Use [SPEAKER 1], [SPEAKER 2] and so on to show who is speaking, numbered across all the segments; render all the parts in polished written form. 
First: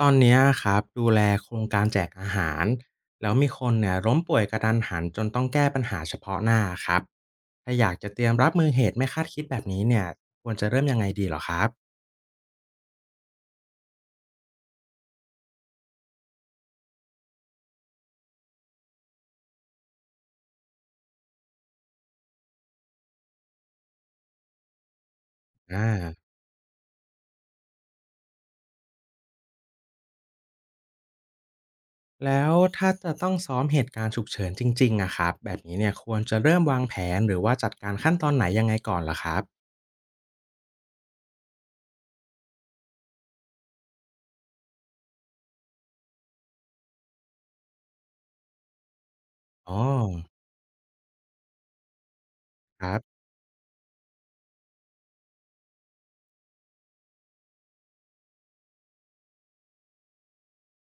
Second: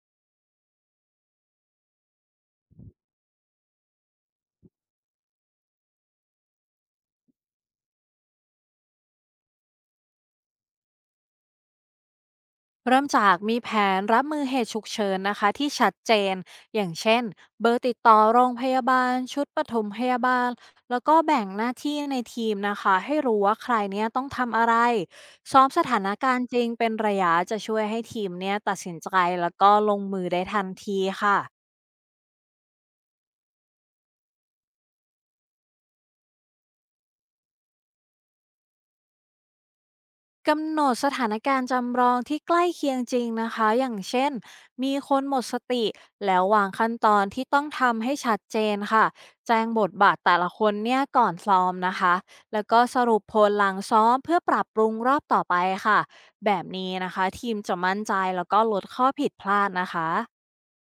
[SPEAKER 1] ตอนเนี้ยครับดูแลโครงการแจกอาหารแล้วมีคนเนี่ยล้มป่วยกระทันหันจนต้องแก้ปัญหาเฉพาะหน้าครับถ้าอยากจะเตรียมรับมือเหตุไม่คาดคิดแบบนี้เนี่ยควรจะเริ่มยังไงดีเหรอครับ
[SPEAKER 2] เริ่มจากมีแผนรับมือเหตุฉุกเฉินนะคะที่ชัดเจนอย่างเช่นเบอร์ติดต่อโรงพยาบาลชุดปฐมพยาบาลแล้วก็แบ่งหน้าที่ในทีมนะคะให้รู้ว่าใครเนี้ยต้องทำอะไรซ้อม
[SPEAKER 1] อ่
[SPEAKER 2] สถาน
[SPEAKER 1] า
[SPEAKER 2] การณ์จริงเป็นระยะจะช่วยให้ทีมเนี้ยตัดสินใจแล้วก็ลงมือได้ทันทีค่ะ
[SPEAKER 1] แล้วถ้าจะต้องซ้อมเหตุการณ์ฉุกเฉินจริงๆอะครับแบบนี้เนี่ยควรจะเริ่มวางแผนหรือว่าจัดการขั้นตอนไหนยังไงก่อนหรอครับ
[SPEAKER 2] กำหนดสถานการณ์จำลองที่ใกล้เคียงจริงนะคะอย่างเช่นมีคนหมดสติแล้ววางขั้นตอนที่ต้องทำให้ชัดเจนค่ะแจ้งบ
[SPEAKER 1] อ๋อ
[SPEAKER 2] ทบาทแต่ละคนเนี่ยก่อนซ้อมนะคะแล้วก็
[SPEAKER 1] ครั
[SPEAKER 2] สรุ
[SPEAKER 1] บ
[SPEAKER 2] ปผลหลังซ้อมเพื่อปรับปรุงรอบต่อไปค่ะแบบนี้นะคะทีมจะมั่นใจแล้วก็ลดข้อผิดพลาดนะคะ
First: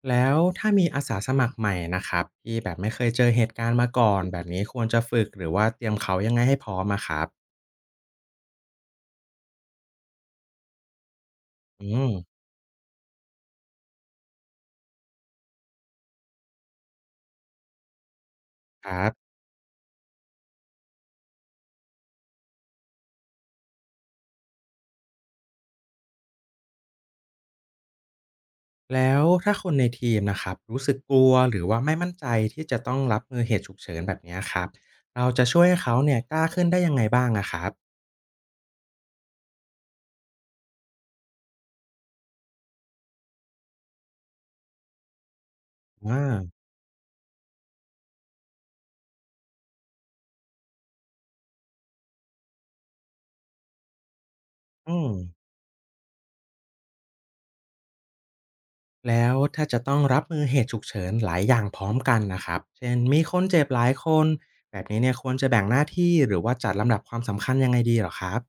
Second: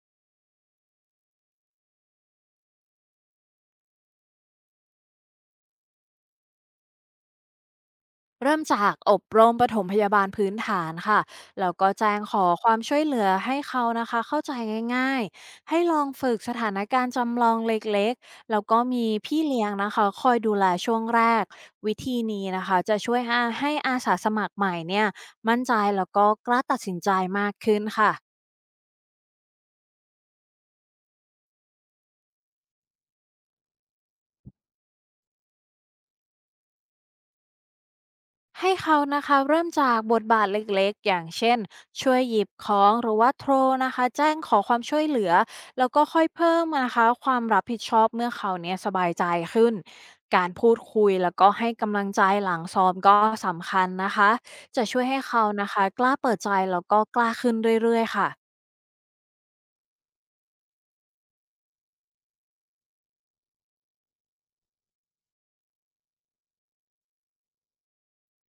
[SPEAKER 1] แล้วถ้ามีอาสาสมัครใหม่นะครับที่แบบไม่เคยเจอเหตุการณ์มาก่อนแบบนี้ควรจะฝึกหรือว่าเตรียมเขายังไงให้พร้อมอะครับ
[SPEAKER 2] เริ่มจากอบรมปฐมพยาบาลพื้นฐานค่ะ แล้ว
[SPEAKER 1] อื
[SPEAKER 2] ก็
[SPEAKER 1] ม
[SPEAKER 2] แจ้งขอความช่วยเหลือให้เขานะคะเข้าใจง่ายๆ ให้ลองฝึกสถานการณ์จำลองเล็กๆ แล้วก็
[SPEAKER 1] ครั
[SPEAKER 2] มี
[SPEAKER 1] บ
[SPEAKER 2] พี่เลี้ยงนะคะคอยดูแลช่วงแรก วิธีนี้นะคะจะช่วยให้อาสาสมัครใหม่เนี่ยมั่นใจแล้วก็กล้าตัดสินใจมากขึ้นค่ะ
[SPEAKER 1] แล้วถ้าคนในทีมนะครับรู้สึกกลัวหรือว่าไม่มั่นใจที่จะต้องรับมือเหตุฉุกเฉินแบบเนี้ยครับเราจะช่วยให้เขาเนี่ยกล้าขึ้นได้ยังไงบ้างอะครับ
[SPEAKER 2] ให้เขานะคะเริ่มจากบทบาทเล็กๆอย่างเช่นช่วยหยิบของหรือว่าโทรนะคะแจ้งขอความช่วยเหลือแล้วก็
[SPEAKER 1] อ่า
[SPEAKER 2] ค่อยเพิ่มนะคะความรับผิดชอบเมื่อเขาเนี่ยสบายใจขึ้นการพูดคุยแล้วก็ให้กำลังใจหลังซ้อมก็สำคัญนะคะจะ
[SPEAKER 1] อื
[SPEAKER 2] ช่วย
[SPEAKER 1] ม
[SPEAKER 2] ให้เขานะคะกล้าเปิดใจแล้วก็กล้าขึ้นเรื่อยๆค่ะ
[SPEAKER 1] แล้วถ้าจะต้องรับมือเหตุฉุกเฉินหลายอย่างพร้อมกันนะครับเช่นมีคนเจ็บหลายคนแบบนี้เนี่ยควรจะแบ่งหน้าที่หรือว่าจัดลำดับความสำคัญยังไงดีเหรอครับ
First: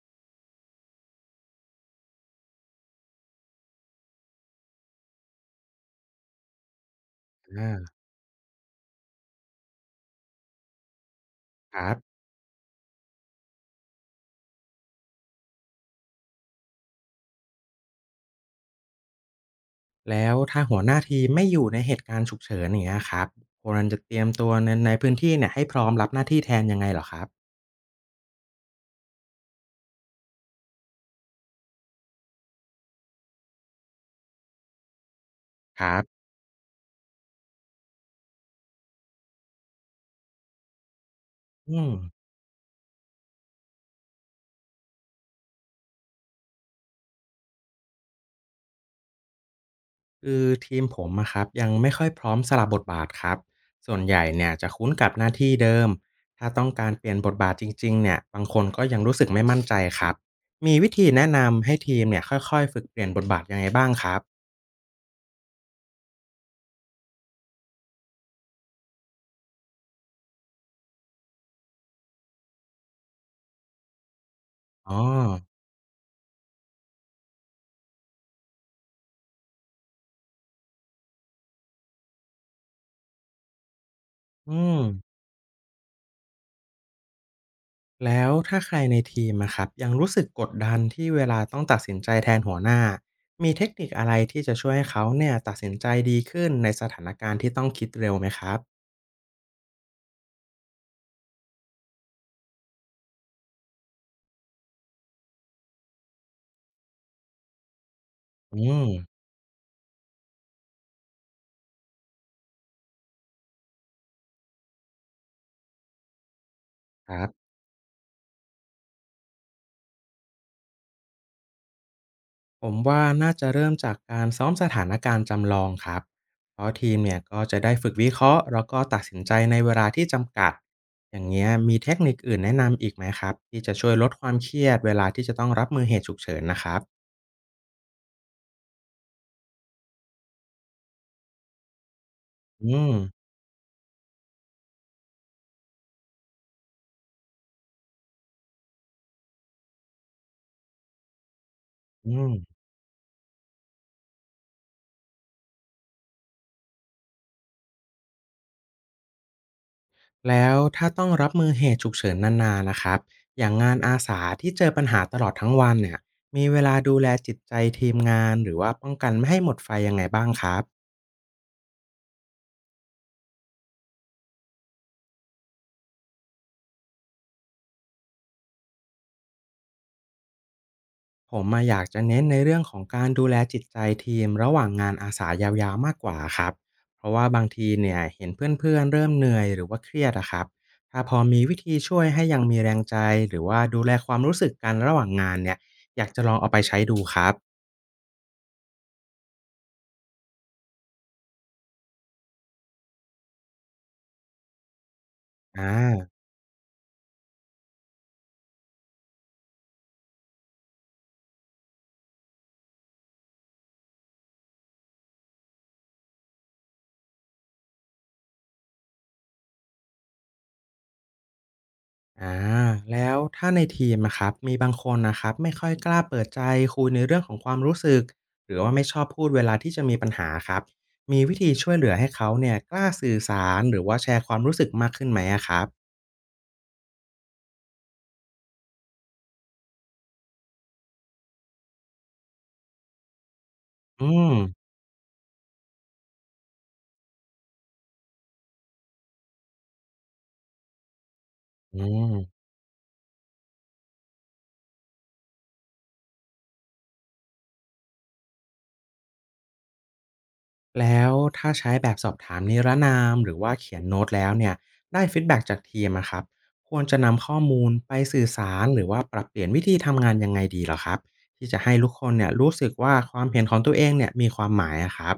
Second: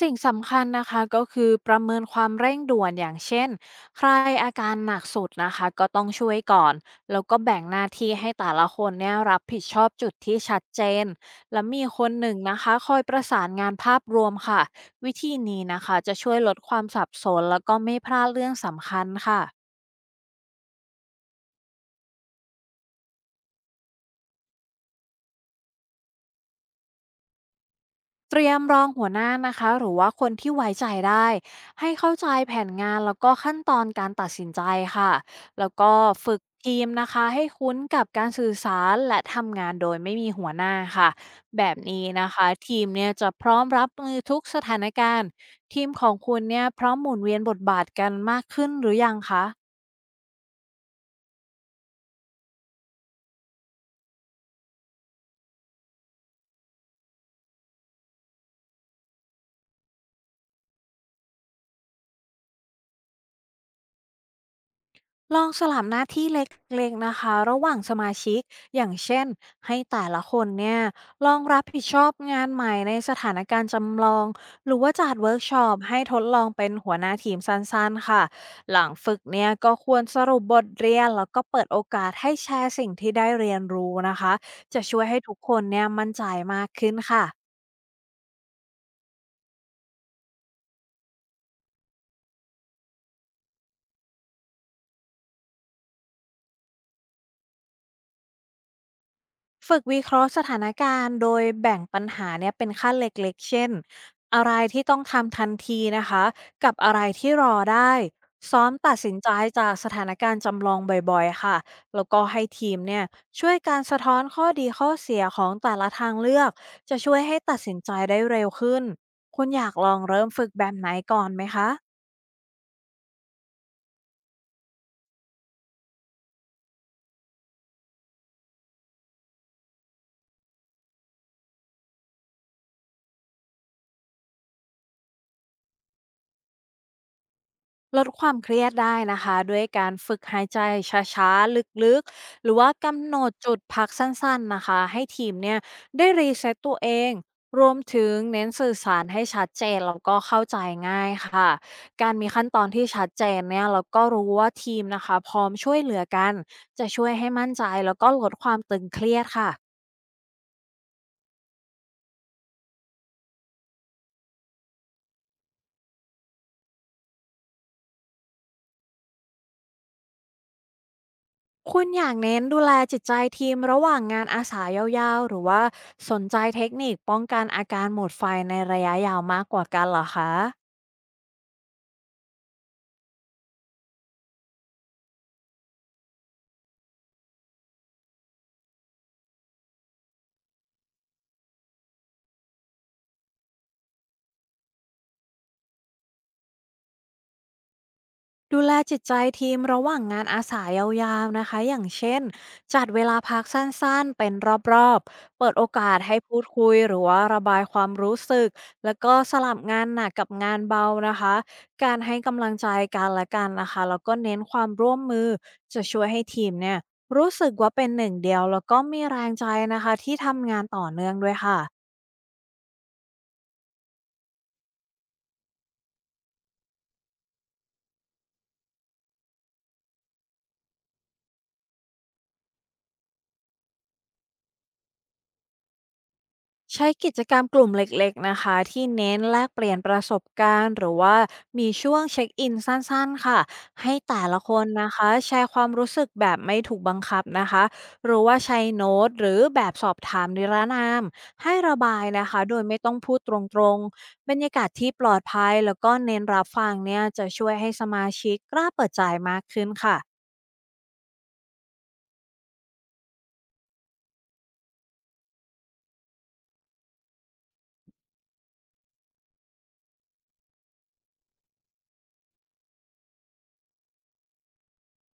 [SPEAKER 2] สิ่งสำคัญนะคะก็คือประเมินความเร่งด่วนอย่างเช่นใครอาการหนักสุดนะคะก็ต้องช่วยก่อนแล้วก็แบ่งห
[SPEAKER 1] อ่า
[SPEAKER 2] น้าที่ให้แต่ละคนเนี่ยรับผิดชอบจุดที่ชัดเจนและ
[SPEAKER 1] ค
[SPEAKER 2] มี
[SPEAKER 1] รั
[SPEAKER 2] คน
[SPEAKER 1] บ
[SPEAKER 2] หนึ่งนะคะคอยประสานงานภาพรวมค่ะวิธีนี้นะคะจะช่วยลดความสับสนแล้วก็ไม่พลาดเรื่องสำคัญค่ะ
[SPEAKER 1] แล้วถ้าหัวหน้าทีมไม่อยู่ในเหตุการณ์ฉุกเฉินอย่างเงี้ยครับควรจะเตรียมตัวในพื้นที่เนี่ยให้พร้อมรับหน้าที่แทนยังไงเหรอครับ
[SPEAKER 2] เตรียมรองหัวหน้านะคะหรือว่าคนที่ไว้ใจได้ให้เข้าใจแผนงานแล้วก็ขั้นตอนการตัดสินใจค่ะแล้ว
[SPEAKER 1] ค
[SPEAKER 2] ก็
[SPEAKER 1] รับ
[SPEAKER 2] ฝึกทีมนะคะให้คุ้นกับการสื่อสารและทำงานโดยไม่มีหัวหน้าค่ะแบบ
[SPEAKER 1] อืม
[SPEAKER 2] นี้นะคะทีมเนี่ยจะพร้อมรับมือทุกสถานการณ์ทีมของคุณเนี่ยพร้อมหมุนเวียนบทบาทกันมากขึ้นหรือยังคะ
[SPEAKER 1] คือทีมผมอะครับยังไม่ค่อยพร้อมสลับบทบาทครับส่วนใหญ่เนี่ยจะคุ้นกับหน้าที่เดิมถ้าต้องการเปลี่ยนบทบาทจริงๆเนี่ยบางคนก็ยังรู้สึกไม่มั่นใจครับมีวิธีแนะนำให้ทีมเนี่ยค่อยๆฝึกเปลี่ยนบทบาทยังไงบ้างครับ
[SPEAKER 2] ลองสลับหน้าที่เล็กๆนะคะระหว่างสมาชิกอย่างเช่นให้แต่ละคนเนี่ยลองรับผิดชอบงานใหม่ในสถานการณ์จำลองหรือว่า
[SPEAKER 1] อ๋อ
[SPEAKER 2] จัดเวิร์กช็อปให้ทดลองเป็นหัวหน้าทีมสั้นๆค่ะหลังฝึกเนี่ยก็ควรสรุปบทเรียนแล้วก็เปิดโอกาสให้แชร์สิ่งที่ได้เรียนรู้นะคะ
[SPEAKER 1] อืม
[SPEAKER 2] จะช่วยให้ทุกคนเนี่ยมั่นใจมากขึ้นค่ะ
[SPEAKER 1] แล้วถ้าใครในทีมอะครับยังรู้สึกกดดันที่เวลาต้องตัดสินใจแทนหัวหน้ามีเทคนิคอะไรที่จะช่วยให้เขาเนี่ยตัดสินใจดีขึ้นในสถานการณ์ที่ต้องคิดเร็วไหมครับ
[SPEAKER 2] ฝึกวิเคราะห์สถานการณ์โดยแบ่งปัญหาเนี่ยเป็นขั้นเล็กๆเช่น อะไรที่ต้องทำทันทีนะคะ กับอะไรที่รอได้
[SPEAKER 1] อื
[SPEAKER 2] ซ้อม
[SPEAKER 1] ม
[SPEAKER 2] ตัดสินใจจากสถานการณ์จำลองบ่อยๆ ค่ะ แล้วก็ให้ทีมเนี่ยช่วยการสะท้อนข้อดีข้อเสียของแต่ละทางเลือก จะช่
[SPEAKER 1] ค
[SPEAKER 2] วย
[SPEAKER 1] รั
[SPEAKER 2] ให้
[SPEAKER 1] บ
[SPEAKER 2] ตัดสินใจได้เร็วขึ้น คุณอยากลองเริ่มฝึกแบบไหนก่อนไหมคะ
[SPEAKER 1] ผมว่าน่าจะเริ่มจากการซ้อมสถานการณ์จำลองครับ เพราะทีมเนี่ยก็จะได้ฝึกวิเคราะห์แล้วก็ตัดสินใจในเวลาที่จำกัด อย่างเงี้ยมีเทคนิคอื่นแนะนำอีกไหมครับที่จะช่วยลดความเครียดเวลาที่จะต้องรับมือเหตุฉุกเฉินนะครับ
[SPEAKER 2] ลดความเครียดได้นะคะด้วยการฝึกหายใจช้าๆลึกๆหรือว่า
[SPEAKER 1] อืม
[SPEAKER 2] กำหนดจุดพักสั้นๆนะคะให้ทีมเนี่ยได้รีเซ็ตตัวเองรวมถึงเน้นสื่อสารให้ชัดเจนแล้วก็เข้าใจง่ายค่ะกา
[SPEAKER 1] อื
[SPEAKER 2] รมี
[SPEAKER 1] ม
[SPEAKER 2] ขั้นตอนที่ชัดเจนเนี่ยแล้วก็รู้ว่าทีมนะคะพร้อมช่วยเหลือกันจะช่วยให้มั่นใจแล้วก็ลดความตึงเครียดค่ะ
[SPEAKER 1] แล้วถ้าต้องรับมือเหตุฉุกเฉินนานๆนะครับอย่างงานอาสาที่เจอปัญหาตลอดทั้งวันเนี่ยมีเวลาดูแลจิตใจทีมงานหรือว่าป้องกันไม่ให้หมดไฟยังไงบ้างครับ
[SPEAKER 2] คุณอยากเน้นดูแลจิตใจทีมระหว่างงานอาสายาวๆหรือว่าสนใจเทคนิคป้องกันอาการหมดไฟในระยะยาวมากกว่ากันเหรอคะ
[SPEAKER 1] ผมมาอยากจะเน้นในเรื่องของการดูแลจิตใจทีมระหว่างงานอาสายาวๆมากกว่าครับเพราะว่าบางทีเนี่ยเห็นเพื่อนๆเริ่มเหนื่อยหรือว่าเครียดอะครับถ้าพอมีวิธีช่วยให้ยังมีแรงใจหรือว่าดูแลความรู้สึกกันระหว่างงานเนี่ยอยากจะลองเอาไปใช้ดูครับ
[SPEAKER 2] ดูแลจิตใจทีมระหว่างงานอาสายาวๆนะคะอย่างเช่นจัดเวลาพักสั้นๆเป็นรอบๆเปิดโอ
[SPEAKER 1] อา
[SPEAKER 2] กาสให้พูดคุยหรือว่าระบายความรู้สึกแล้วก็สลับงานหนักกับงานเบานะคะการให้กำลังใจกันและกันนะคะแล้วก็เน้นความร่วมมือจะช่วยให้ทีมเนี่ยรู้สึกว่าเป็นหนึ่งเดียวแล้วก็มีแรงใจนะคะที่ทำงานต่อเนื่องด้วยค่ะ
[SPEAKER 1] อาแล้วถ้าในทีมนะครับมีบางคนนะครับไม่ค่อยกล้าเปิดใจคุยในเรื่องของความรู้สึกหรือว่าไม่ชอบพูดเวลาที่จะมีปัญหาครับมีวิธีช่วยเหลือให้เขาเนี่ยกล้าสื่อสารหรือว่าแชร์ความรู้สึกมากขึ้นไหมอะครับ
[SPEAKER 2] ใช้กิจกรรมกลุ่มเล็กๆนะคะที่เน้นแลกเปลี่ยนประสบการณ์หรือว่ามีช่วงเช็คอินสั้นๆค่ะให้
[SPEAKER 1] อื
[SPEAKER 2] แต่
[SPEAKER 1] ม
[SPEAKER 2] ละคนนะคะแชร์ความรู้สึกแบบไม่ถูกบังคับนะคะหรือว่าใช้โน้ตหรือแบบสอบถามนิรนามให้ระ
[SPEAKER 1] อื
[SPEAKER 2] บาย
[SPEAKER 1] ม
[SPEAKER 2] นะคะโดยไม่ต้องพูดตรงๆบรรยากาศที่ปลอดภัยแล้วก็เน้นรับฟังเนี่ยจะช่วยให้สมาชิกกล้าเปิดใจมากขึ้นค่ะ
[SPEAKER 1] แล้วถ้าใช้แบบสอบถามนิรนามหรือว่าเขียนโน้ตแล้วเนี่ยได้ฟีดแบ็กจากทีมอะครับควรจะนำข้อมูลไปสื่อสารหรือว่าปรับเปลี่ยนวิธีทำงานยังไงดีเหรอครับที่จะให้ทุกคนเนี่ยรู้สึกว่าความเห็นของตัวเองเนี่ยมีความหมายอะครับ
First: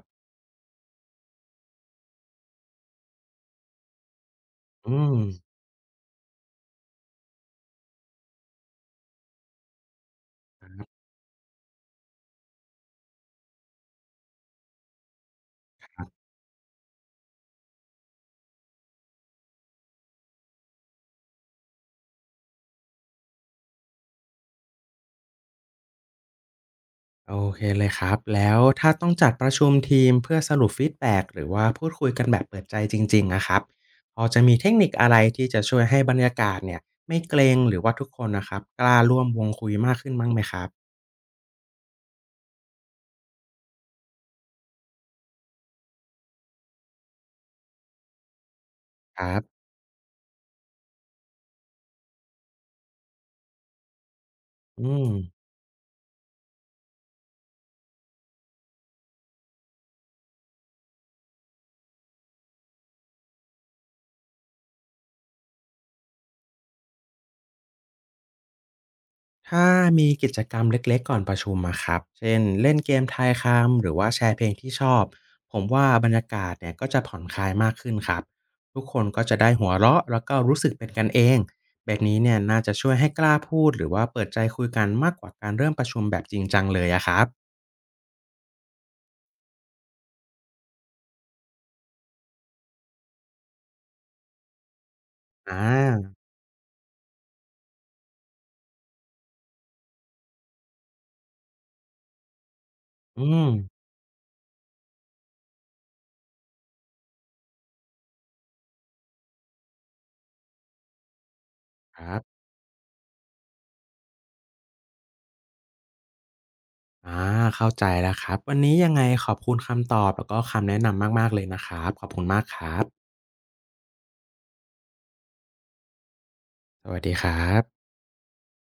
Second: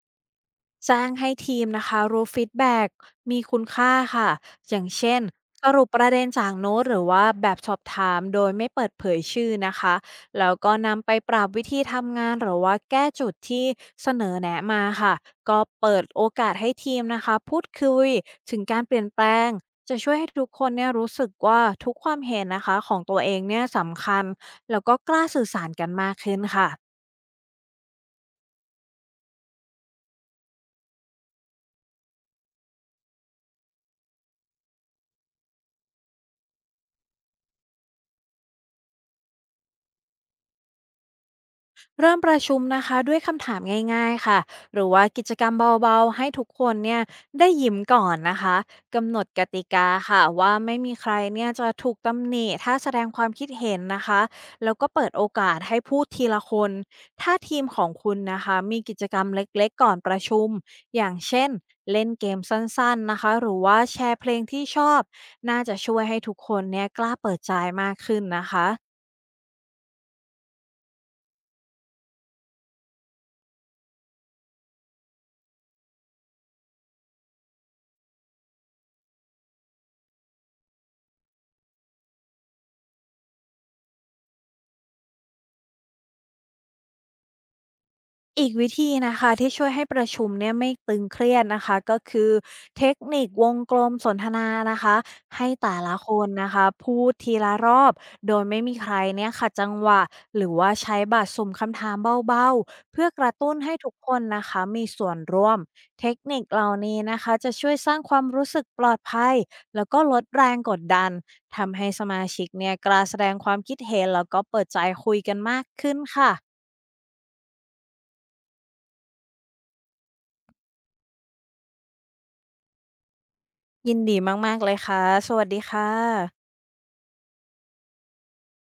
[SPEAKER 2] แจ้งให้ทีมนะคะรู้ฟีดแบ็กมีคุณค่าค่ะอย่าง
[SPEAKER 1] อื
[SPEAKER 2] เช่
[SPEAKER 1] ม
[SPEAKER 2] นสรุปประเด็นจากโน้ตหรือว่าแบบสอบถามโดยไม่เปิดเผยชื่อนะคะแล้วก็นำไปปรับวิธีทำงานหรือว่าแก้จุดที่เสนอแนะมาค่ะก็เปิ
[SPEAKER 1] ค
[SPEAKER 2] ด
[SPEAKER 1] รั
[SPEAKER 2] โอ
[SPEAKER 1] บ
[SPEAKER 2] กาสให้ทีมนะคะพูดคุยถึงการเปลี่ยนแปลงจะช่วยให้ทุกคนเนี่ยรู้สึกว่าทุกความเห็นนะคะของตัวเองเนี่ยสำคัญแล้วก็กล้าสื่อสารกันมากขึ้นค่ะ
[SPEAKER 1] โอเคเลยครับ แล้วถ้าต้องจัดประชุมทีมเพื่อสรุปฟีดแบ็กหรือว่าพูดคุยกันแบบเปิดใจจริงๆนะครับ พอจะมีเทคนิคอะไรที่จะช่วยให้บรรยากาศเนี่ยไม่เกรงหรือว่าทุกคนนะครับกล้าร่วมวงคุยมากขึ้นบ้างไหมครับ
[SPEAKER 2] เริ่มประชุมนะคะด้วยคำถามง่ายๆค่ะหรือว่ากิจกรรมเบาๆให้ทุกคนเนี่ยได้ยิ้มก่อนนะคะกำหน
[SPEAKER 1] ค
[SPEAKER 2] ด
[SPEAKER 1] รั
[SPEAKER 2] กติ
[SPEAKER 1] บ
[SPEAKER 2] กาค่ะว่าไม่มีใครเนี่ยจะถูกตำหนิถ้าแสดงความคิดเห็นนะคะแล้ว
[SPEAKER 1] อื
[SPEAKER 2] ก็เปิ
[SPEAKER 1] ม
[SPEAKER 2] ดโอกาสให้พูดทีละคนถ้าทีมของคุณนะคะมีกิจกรรมเล็กๆก่อนประชุมอย่างเช่นเล่นเกมสั้นๆนะคะหรือว่าแชร์เพลงที่ชอบน่าจะช่วยให้ทุกคนเนี่ยกล้าเปิดใจมากขึ้นนะคะ
[SPEAKER 1] ถ้ามีกิจกรรมเล็กๆก่อนประชุมอะครับเช่นเล่นเกมทายคำหรือว่าแชร์เพลงที่ชอบ ผมว่าบรรยากาศเนี่ยก็จะผ่อนคลายมากขึ้นครับ ทุกคนก็จะได้หัวเราะแล้วก็รู้สึกเป็นกันเองแบบนี้เนี่ยน่าจะช่วยให้กล้าพูดหรือว่าเปิดใจคุยกันมากกว่าการเริ่มประชุมแบบจริงจังเลยอะครับ
[SPEAKER 2] อีกวิธีนะคะที่ช่วยให้ประชุมเนี่ยไม่ตึงเครียดนะคะก็คือเทคนิควงกลมสนทนานะคะให้
[SPEAKER 1] อ่
[SPEAKER 2] แต่ละค
[SPEAKER 1] า
[SPEAKER 2] นนะคะพูดทีละรอบโดยไม่มีใครเนี่ยขัดจังหวะหรือว่าใช้บัตรสุ่มคำถามเบาๆเพื่อก
[SPEAKER 1] อื
[SPEAKER 2] ระ
[SPEAKER 1] ม
[SPEAKER 2] ตุ้นให้ทุกคนนะคะมีส่วนร่วมเทคนิคเหล่านี้นะคะจะช่วยสร้างความรู้สึกปลอดภัยแล้วก็ลดแรงกดดันทำให้
[SPEAKER 1] ค
[SPEAKER 2] ส
[SPEAKER 1] รั
[SPEAKER 2] มา
[SPEAKER 1] บ
[SPEAKER 2] ชิกเนี่ยกล้าแสดงความคิดเห็นแล้วก็เปิดใจคุยกันมากขึ้นค่ะ
[SPEAKER 1] อ่าเข้าใจแล้วครับวันนี้ยังไงขอบคุณคำตอบแล้วก็คำแนะนำมากๆเลยนะครับขอบคุณมากครับ
[SPEAKER 2] ยินดีมากๆเลยค่ะ สวัสดีค่ะ
[SPEAKER 1] สวัสดีครับ